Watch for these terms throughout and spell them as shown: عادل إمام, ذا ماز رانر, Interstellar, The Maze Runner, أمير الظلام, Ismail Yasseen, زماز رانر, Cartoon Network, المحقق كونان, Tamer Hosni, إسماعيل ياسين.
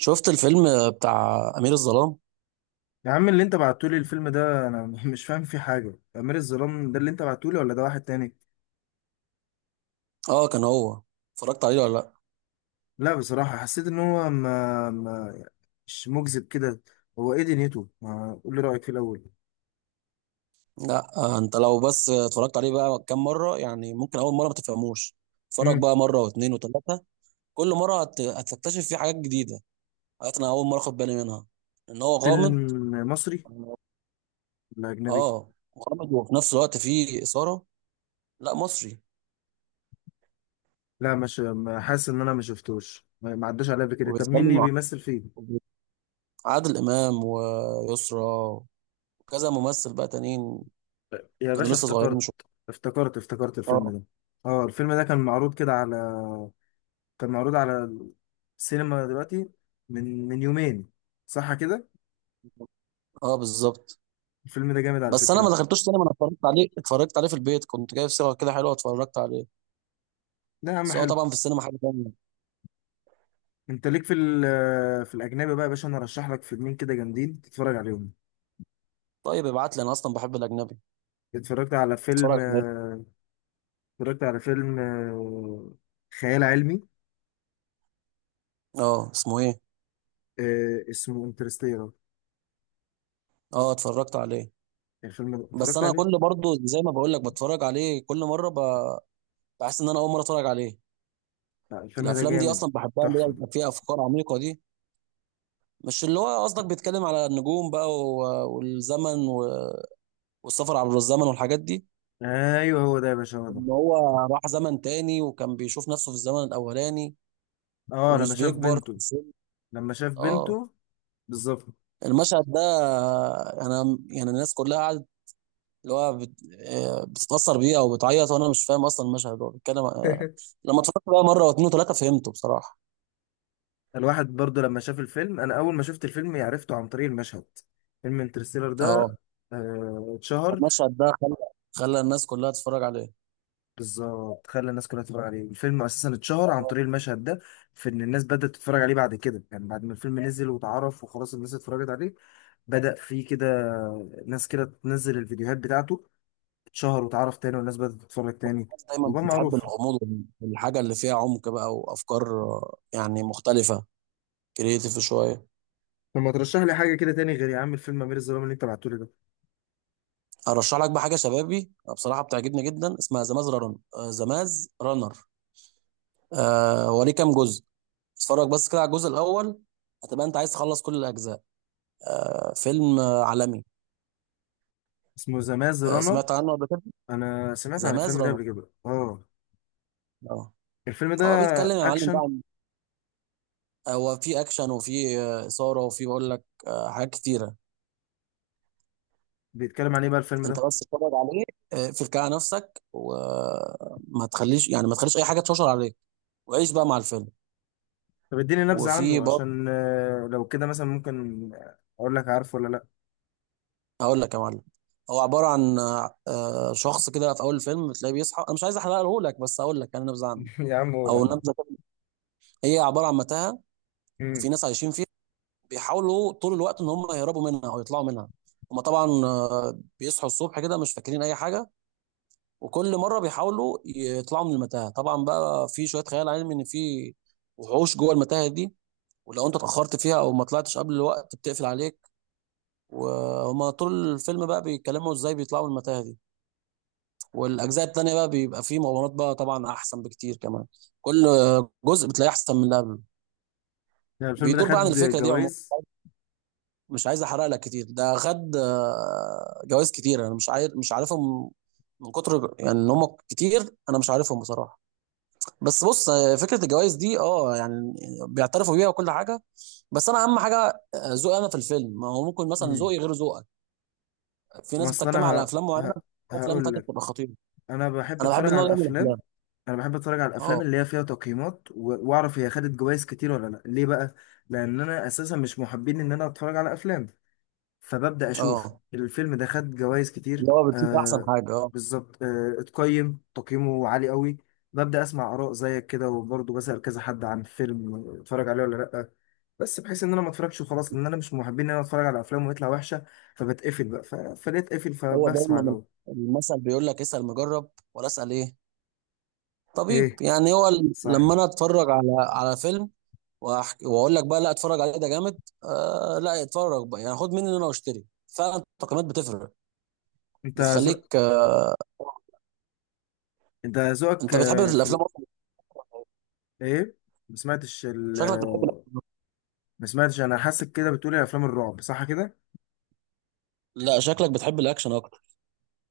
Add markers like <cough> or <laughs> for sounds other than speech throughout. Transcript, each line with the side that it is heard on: right: شفت الفيلم بتاع أمير الظلام؟
left: يا عم اللي انت بعتولي الفيلم ده انا <laughs> مش فاهم فيه حاجة، امير الظلام ده اللي انت بعتولي ولا ده واحد تاني؟
right: اه كان هو. اتفرجت عليه ولا لا؟
left: لا بصراحة حسيت ان هو ما مش مجذب كده. هو ايه دنيته؟ ما قول لي رأيك في الاول.
right: لا آه، انت لو بس اتفرجت عليه بقى كام مرة، يعني ممكن أول مرة ما تفهموش. اتفرج
left: امم.
right: بقى مرة واتنين وتلاتة. كل مرة هتكتشف فيه حاجات جديدة، حاجات أنا أول مرة أخد بالي منها، إن هو
left: فيلم
right: غامض.
left: مصري ولا اجنبي؟
right: اه، غامض وفي نفس الوقت فيه إثارة. لا مصري.
left: لا مش حاسس ان انا ما شفتوش، ما عداش عليا قبل كده. طب مين اللي
right: وبيتكلم عن
left: بيمثل فيه؟
right: عادل إمام ويسرا وكذا ممثل بقى تانيين،
left: يا
right: كانوا
left: باشا
right: لسه صغيرين
left: افتكرت.
right: شوية.
left: افتكرت الفيلم
right: اه.
left: ده. اه، الفيلم ده كان معروض كده على، كان معروض على السينما دلوقتي، من يومين، صح كده؟
right: اه بالظبط.
left: الفيلم ده جامد على
right: بس انا ما
left: فكرة.
right: دخلتوش سينما، انا اتفرجت عليه، اتفرجت عليه في البيت، كنت جايب صيغه كده حلوه اتفرجت عليه.
left: لا يا عم،
right: بس هو
left: حلو.
right: طبعا في السينما حاجه تانية.
left: انت ليك في في الاجنبي بقى يا باشا، انا ارشح لك فيلمين كده جامدين تتفرج عليهم.
right: طيب ابعت لي، انا اصلا بحب الاجنبي.
left: اتفرجت على فيلم
right: اتفرج عليه.
left: آه، اتفرجت على فيلم خيال علمي.
right: اه اسمه ايه.
left: اسمه انترستيلر.
right: اه اتفرجت عليه.
left: الفيلم ده
right: بس
left: اتفرجت
right: انا
left: عليه.
right: كل برضو زي ما بقول لك بتفرج عليه كل مره بحس ان انا اول مره اتفرج عليه.
left: لا، الفيلم ده
right: الافلام دي
left: جامد.
right: اصلا بحبها، اللي هي
left: تحفة.
right: بيبقى فيها افكار عميقه دي. مش اللي هو قصدك بيتكلم على النجوم بقى والزمن والسفر عبر الزمن والحاجات دي.
left: ايوه هو ده يا باشا، هو ده.
right: ان هو راح زمن تاني وكان بيشوف نفسه في الزمن الاولاني
left: اه، لما
right: ومش
left: شاف
right: بيكبر.
left: بنته، لما شاف
right: اه.
left: بنته بالظبط.
right: المشهد ده انا يعني الناس كلها قعدت، اللي هو بت... آه، بتتأثر بيه او بتعيط وانا مش فاهم اصلا المشهد هو بيتكلم
left: <laughs>
right: لما اتفرجت بقى مره واتنين وتلاته فهمته بصراحه.
left: الواحد برضه لما شاف الفيلم، انا اول ما شفت الفيلم عرفته عن طريق المشهد. فيلم انترستيلر
right: اه.
left: ده اتشهر.
right: المشهد ده خلى الناس كلها تتفرج عليه.
left: بالظبط، خلى الناس كلها تتفرج عليه. الفيلم اساسا اتشهر عن
right: هو
left: طريق المشهد ده، في ان الناس بدأت تتفرج عليه بعد كده، يعني بعد ما الفيلم نزل واتعرف وخلاص الناس اتفرجت عليه. بدأ في كده. ناس كده تنزل الفيديوهات بتاعته. اتشهر واتعرف تاني، والناس بدأت تتفرج تاني.
right: الناس دايما
left: وبقى
right: بتحب
left: معروف.
right: الغموض والحاجه اللي فيها عمق بقى وافكار يعني مختلفه، كريتيف شويه.
left: طب ما ترشح لي حاجة كده تاني غير يا عم الفيلم أمير الظلام اللي أنت بعتهولي ده.
right: ارشح لك بقى حاجه شبابي، بصراحه بتعجبني جدا، اسمها زماز رانر. وليه كام جزء. اتفرج بس كده على الجزء الاول، هتبقى انت عايز تخلص كل الاجزاء. آه فيلم عالمي.
left: اسمه ذا ماز
right: آه
left: رانر.
right: سمعت عنه قبل كده.
left: أنا سمعت
right: ذا
left: عن
right: ماز
left: الفيلم ده
right: رانر.
left: قبل كده آه.
right: اه.
left: الفيلم ده.
right: هو بيتكلم يا معلم بقى
left: أكشن.
right: هو في اكشن وفي اثاره وفي بقول لك آه حاجات كتيره.
left: بيتكلم عن إيه بقى الفيلم
right: انت
left: ده؟
right: بس اتفرج عليه، فك على نفسك وما تخليش، يعني ما تخليش اي حاجه تشوشر عليك، وعيش بقى مع الفيلم.
left: طب اديني نبذة
right: وفي
left: عنه
right: برضه
left: عشان لو كده مثلا ممكن اقول لك عارفه ولا لا.
right: هقول لك يا معلم. هو عباره عن شخص كده في اول الفيلم بتلاقيه بيصحى، انا مش عايز احرقه لك بس هقول لك انا نبذه عنه
left: <laughs> يا عم قول يا
right: او
left: عم.
right: نبذه كده. هي عباره عن متاهه
left: امم.
right: وفي ناس عايشين فيها، بيحاولوا طول الوقت ان هم يهربوا منها او يطلعوا منها. هم طبعا بيصحوا الصبح كده مش فاكرين اي حاجه، وكل مره بيحاولوا يطلعوا من المتاهه. طبعا بقى في شويه خيال علمي، ان في وحوش جوه المتاهه دي، ولو انت اتاخرت فيها او ما طلعتش قبل الوقت بتقفل عليك. وهم طول الفيلم بقى بيتكلموا ازاي بيطلعوا من المتاهه دي. والاجزاء التانيه بقى بيبقى فيه مغامرات بقى طبعا احسن بكتير كمان، كل جزء بتلاقيه احسن من اللي قبله.
left: يعني الفيلم ده
right: بيدور بقى عن
left: خد
right: الفكره دي عموما.
left: جوائز؟
right: مش عايز احرق لك كتير، ده خد جوائز كتير، انا مش عارفهم من كتر، يعني ان هم كتير انا مش عارفهم بصراحه. بس بص فكره الجوائز دي اه يعني بيعترفوا بيها وكل حاجه. بس انا اهم حاجه ذوقي انا في الفيلم، ما هو ممكن مثلا
left: امم.
right: ذوقي غير ذوقك. في
left: ما
right: ناس
left: اصل
right: بتجتمع
left: انا
right: على افلام معينه، افلام
left: هقول
right: تانية
left: لك.
right: بتبقى خطيره.
left: انا بحب
right: انا بحب
left: اتفرج على
right: النوع ده من
left: الافلام.
right: الافلام.
left: انا بحب اتفرج على الافلام
right: اه.
left: اللي هي فيها تقييمات واعرف هي خدت جوائز كتير ولا لا، ليه بقى. لان انا اساسا مش محبين ان انا اتفرج على افلام. فببدأ أشوف
right: اه
left: الفيلم ده خد جوائز
right: اللي
left: كتير.
right: هو بتشوف احسن
left: آه،
right: حاجه اه.
left: بالظبط. اتقيم تقييمه عالي قوي. ببدأ أسمع آراء زيك كده، وبرضه بسأل كذا حد عن فيلم، اتفرج عليه ولا لأ. بس بحيث إن أنا ما اتفرجش وخلاص، لأن أنا مش من محبين إن أنا أتفرج على أفلام ويطلع وحشة. فبتقفل بقى، فليه أتقفل،
right: هو
left: فبسمع
right: دايما
left: الأول.
right: المثل بيقول لك اسال مجرب ولا اسال ايه، طبيب،
left: إيه.
right: يعني هو
left: صح.
right: لما انا اتفرج على فيلم وأحكي واقول لك بقى لا اتفرج عليه ده جامد، آه لا اتفرج بقى، يعني خد مني ان انا واشتري فعلا، التقييمات بتفرق،
left: أنت ذوق.
right: بتخليك آه.
left: أنت ذوقك
right: انت بتحب
left: في
right: الافلام
left: ال...
right: أكتر.
left: إيه. ما سمعتش ال...
right: شكلك بتحب.
left: آه، ما سمعتش، أنا حاسك كده بتقولي أفلام الرعب، صح كده؟
right: لا شكلك بتحب الاكشن اكتر.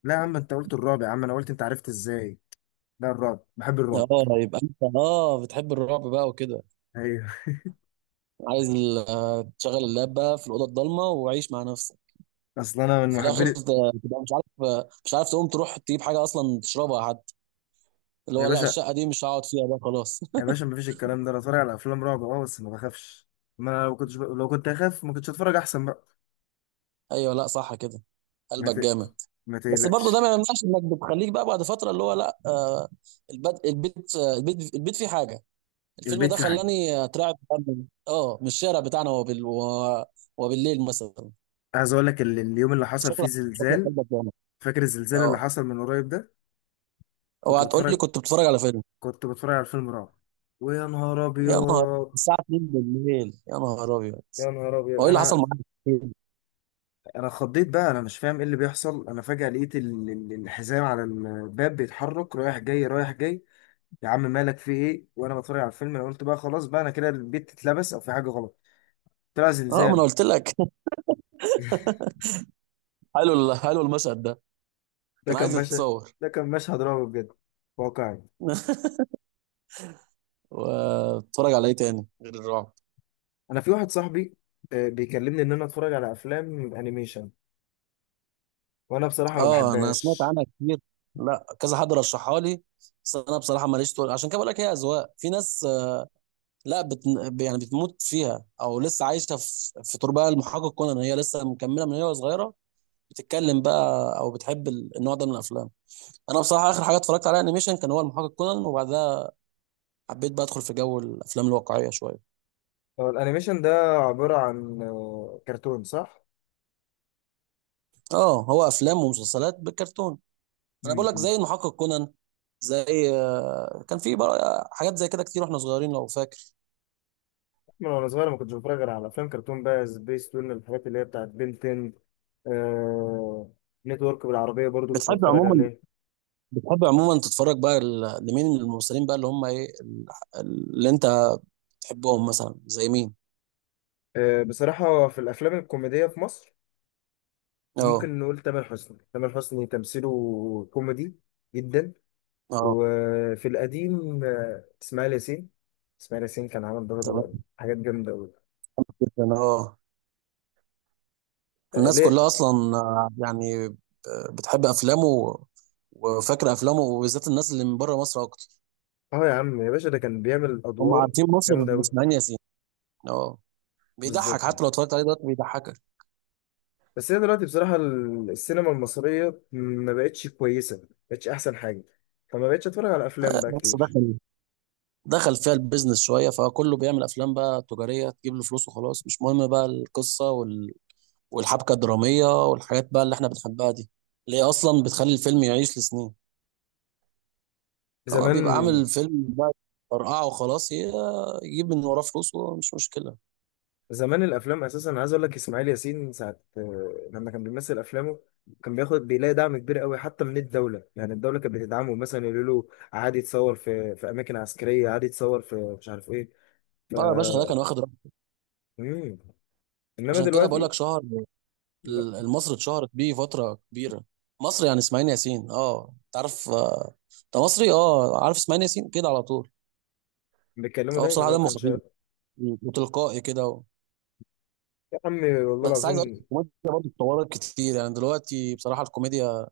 left: لا يا عم، أنت قلت الرعب يا عم، أنا قلت أنت عرفت إزاي. ده الرعب، بحب الرعب.
right: اه يبقى انت اه بتحب الرعب بقى وكده،
left: ايوه.
right: عايز تشغل اللاب بقى في الاوضه الضلمه وعيش مع نفسك،
left: اصل انا من
right: في الاخر
left: محبين.
right: تبقى مش عارف، مش عارف تقوم تروح تجيب حاجه اصلا تشربها حتى، اللي
left: يا
right: هو لا
left: باشا،
right: الشقه دي مش هقعد فيها بقى خلاص.
left: يا
right: <laughs>
left: باشا مفيش الكلام ده، انا اتفرج على افلام رعب اه، بس ما بخافش. ما انا لو كنت اخاف ما كنتش اتفرج احسن بقى.
right: ايوه لا صح كده،
left: ما ت...
right: قلبك جامد.
left: ما
right: بس برضه ده ما
left: تقلقش.
right: يمنعش انك بتخليك بقى بعد فتره اللي هو لا آه، البيت البيت فيه حاجه. الفيلم
left: البيت
right: ده
left: فيه حاجه.
right: خلاني اترعب فعلاً. اه من الشارع بتاعنا وبالليل مثلا.
left: عايز اقول لك اليوم اللي حصل فيه
right: شكلك شكلك
left: زلزال.
right: قلبك جامد.
left: فاكر الزلزال اللي
right: اه.
left: حصل من قريب ده؟ كنت
right: اوعى تقول لي
left: بتفرج.
right: كنت بتتفرج على فيلم.
left: كنت بتفرج على فيلم رعب، ويا نهار
right: يا نهار،
left: ابيض.
right: الساعه 2 بالليل، يا نهار ابيض.
left: يا نهار ابيض
right: هو ايه اللي حصل
left: انا،
right: معاك في الفيلم؟
left: انا خضيت بقى، انا مش فاهم ايه اللي بيحصل، انا فجاه لقيت الحزام على الباب بيتحرك رايح جاي رايح جاي. يا عم مالك، في ايه وانا بتفرج على الفيلم؟ انا قلت بقى خلاص بقى انا كده، البيت اتلبس او في حاجه غلط. طلع
right: اه ما انا
left: زلزال.
right: قلت لك. <laughs> حلو حلو المشهد ده،
left: ده
right: كان
left: كان
right: عايز
left: مشهد
right: يتصور.
left: ده كان مشهد رعب بجد، واقعي.
right: <laughs> وبتتفرج على ايه تاني غير الرعب.
left: انا في واحد صاحبي بيكلمني ان انا اتفرج على افلام انيميشن، وانا بصراحه ما
right: اه انا سمعت
left: بحبهاش.
right: عنها كتير، لا كذا حد رشحها لي، بس انا بصراحه ماليش تقول، عشان كده بقول لك هي اذواق، في ناس آه، لا بت... يعني بتموت فيها او لسه عايشه في تربه المحقق كونان، هي لسه مكمله من هي صغيره بتتكلم بقى او بتحب النوع ده من الافلام. انا بصراحه اخر حاجه اتفرجت عليها انيميشن كان هو المحقق كونان، وبعدها حبيت بقى ادخل في جو الافلام الواقعيه شويه.
left: هو الانيميشن ده عباره عن كرتون، صح؟
right: اه هو افلام ومسلسلات بالكرتون. انا بقول لك
left: م-م.
right: زي المحقق كونان، زي كان في بقى حاجات زي كده كتير واحنا صغيرين لو فاكر.
left: من وانا صغير ما كنتش بتفرج غير على افلام كرتون بقى، سبيس تون الحاجات اللي هي بتاعت بنتن آه نتورك بالعربيه، برضو كنت
right: بتحب
left: بتفرج
right: عموما،
left: عليه.
right: بتحب عموما تتفرج بقى لمين من الممثلين بقى، اللي هم ايه اللي انت تحبهم مثلا زي مين.
left: آه، بصراحه في الافلام الكوميديه في مصر،
right: اه.
left: ممكن نقول تامر حسني. تامر حسني تمثيله كوميدي جدا.
right: اه.
left: وفي القديم اسماعيل ياسين. اسماعيل ياسين كان عامل
right: تمام.
left: برضه حاجات جامدة أوي.
right: جدا اه.
left: آه،
right: الناس
left: ليه؟
right: كلها اصلا بتحب افلامه وفاكره افلامه، وبالذات الناس اللي من بره مصر اكتر
left: اه يا عم يا باشا، ده كان بيعمل
right: هم
left: أدوار
right: عارفين مصر
left: جامدة
right: بيبقوا
left: أوي،
right: مسمعين ياسين. اه. بيضحك،
left: بالظبط.
right: حتى لو اتفرجت عليه دلوقتي بيضحكك.
left: بس هي دلوقتي بصراحة السينما المصرية ما بقتش كويسة، ما بقتش أحسن حاجة. فما بقتش أتفرج على أفلام بقى
right: بس
left: كتير.
right: دخل فيها البيزنس شويه، فكله بيعمل افلام بقى تجاريه تجيب له فلوس وخلاص، مش مهم بقى القصه والحبكة الدرامية والحاجات بقى اللي احنا بنحبها دي، اللي هي أصلا بتخلي الفيلم يعيش لسنين. هو
left: زمان،
right: بيبقى عامل فيلم بقى فرقعه وخلاص يجيب من وراه فلوس ومش مشكلة.
left: زمان الافلام اساسا، أنا عايز اقول لك اسماعيل ياسين ساعه لما كان بيمثل افلامه كان بياخد، بيلاقي دعم كبير قوي حتى من الدوله. يعني الدوله كانت بتدعمه مثلا، يقولوا له عادي يتصور في اماكن عسكريه، عادي يتصور في مش عارف ايه، ف
right: اه يا باشا، ده كان واخد رقم،
left: مم. انما
right: عشان كده بقول لك
left: دلوقتي
right: شهر
left: لا.
right: مصر، اتشهرت بيه فترة كبيرة مصر، يعني إسماعيل ياسين اه انت عارف انت مصري اه عارف إسماعيل ياسين كده على طول.
left: بيتكلموا
right: هو
left: دايما
right: بصراحة
left: هو
right: دمه
left: كان
right: خفيف
left: شايف.
right: وتلقائي كده و...
left: يا عمي والله
right: بس عايز اقول لك
left: العظيم.
right: الكوميديا برضه اتطورت كتير، يعني دلوقتي بصراحة الكوميديا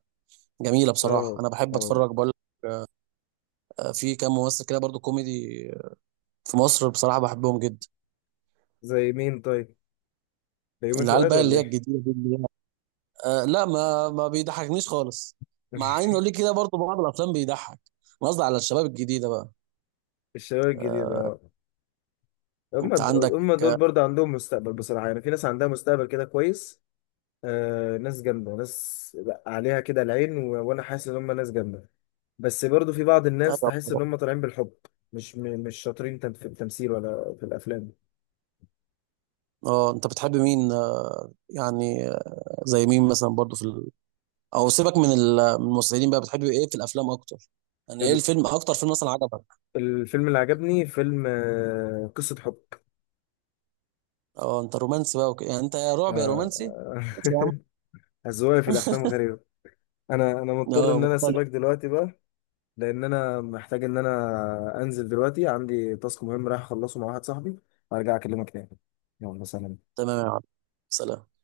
right: جميلة بصراحة،
left: اه.
right: أنا بحب
left: اه.
right: أتفرج، بقول في كام ممثل كده برضو كوميدي في مصر بصراحة بحبهم جدا.
left: زي مين طيب؟ بيومي
right: العيال
left: فؤاد
right: بقى اللي
left: ولا
right: هي
left: ايه؟
right: الجديدة دي، اللي هي آه لا ما بيضحكنيش خالص، مع
left: <laughs>
right: انه ليه كده برضو بعض الافلام بيضحك. أنا قصدي على الشباب الجديدة بقى.
left: الشباب الجديد
right: آه.
left: اه. هم
right: انت عندك.
left: هم دول برضه عندهم مستقبل بصراحه، يعني في ناس عندها مستقبل كده كويس. آه، ناس جامدة، ناس لأ، عليها كده العين، وانا حاسس ان هم ناس جامدة. بس برضو في بعض الناس تحس ان
right: أيوة.
left: هم طالعين بالحب. مش شاطرين، في التمثيل ولا في الافلام.
right: اه انت بتحب مين آه، يعني زي مين مثلا برضو في او سيبك من الممثلين بقى، بتحب ايه في الافلام اكتر، يعني ايه
left: ال...
right: الفيلم، اكتر فيلم مثلا عجبك.
left: الفيلم اللي عجبني فيلم آه قصة حب.
right: اه انت رومانسي بقى وكده، يعني انت يا رعب يا رومانسي. ماشي يا عم.
left: آه. <laughs> أذواقي في الافلام غريبة. انا مضطر
right: اه
left: ان انا
right: مختلف.
left: اسيبك دلوقتي بقى، لان انا محتاج ان انا انزل دلوقتي، عندي تاسك مهم رايح اخلصه مع واحد صاحبي، وارجع اكلمك تاني. يلا سلام.
right: تمام يا عم، سلام.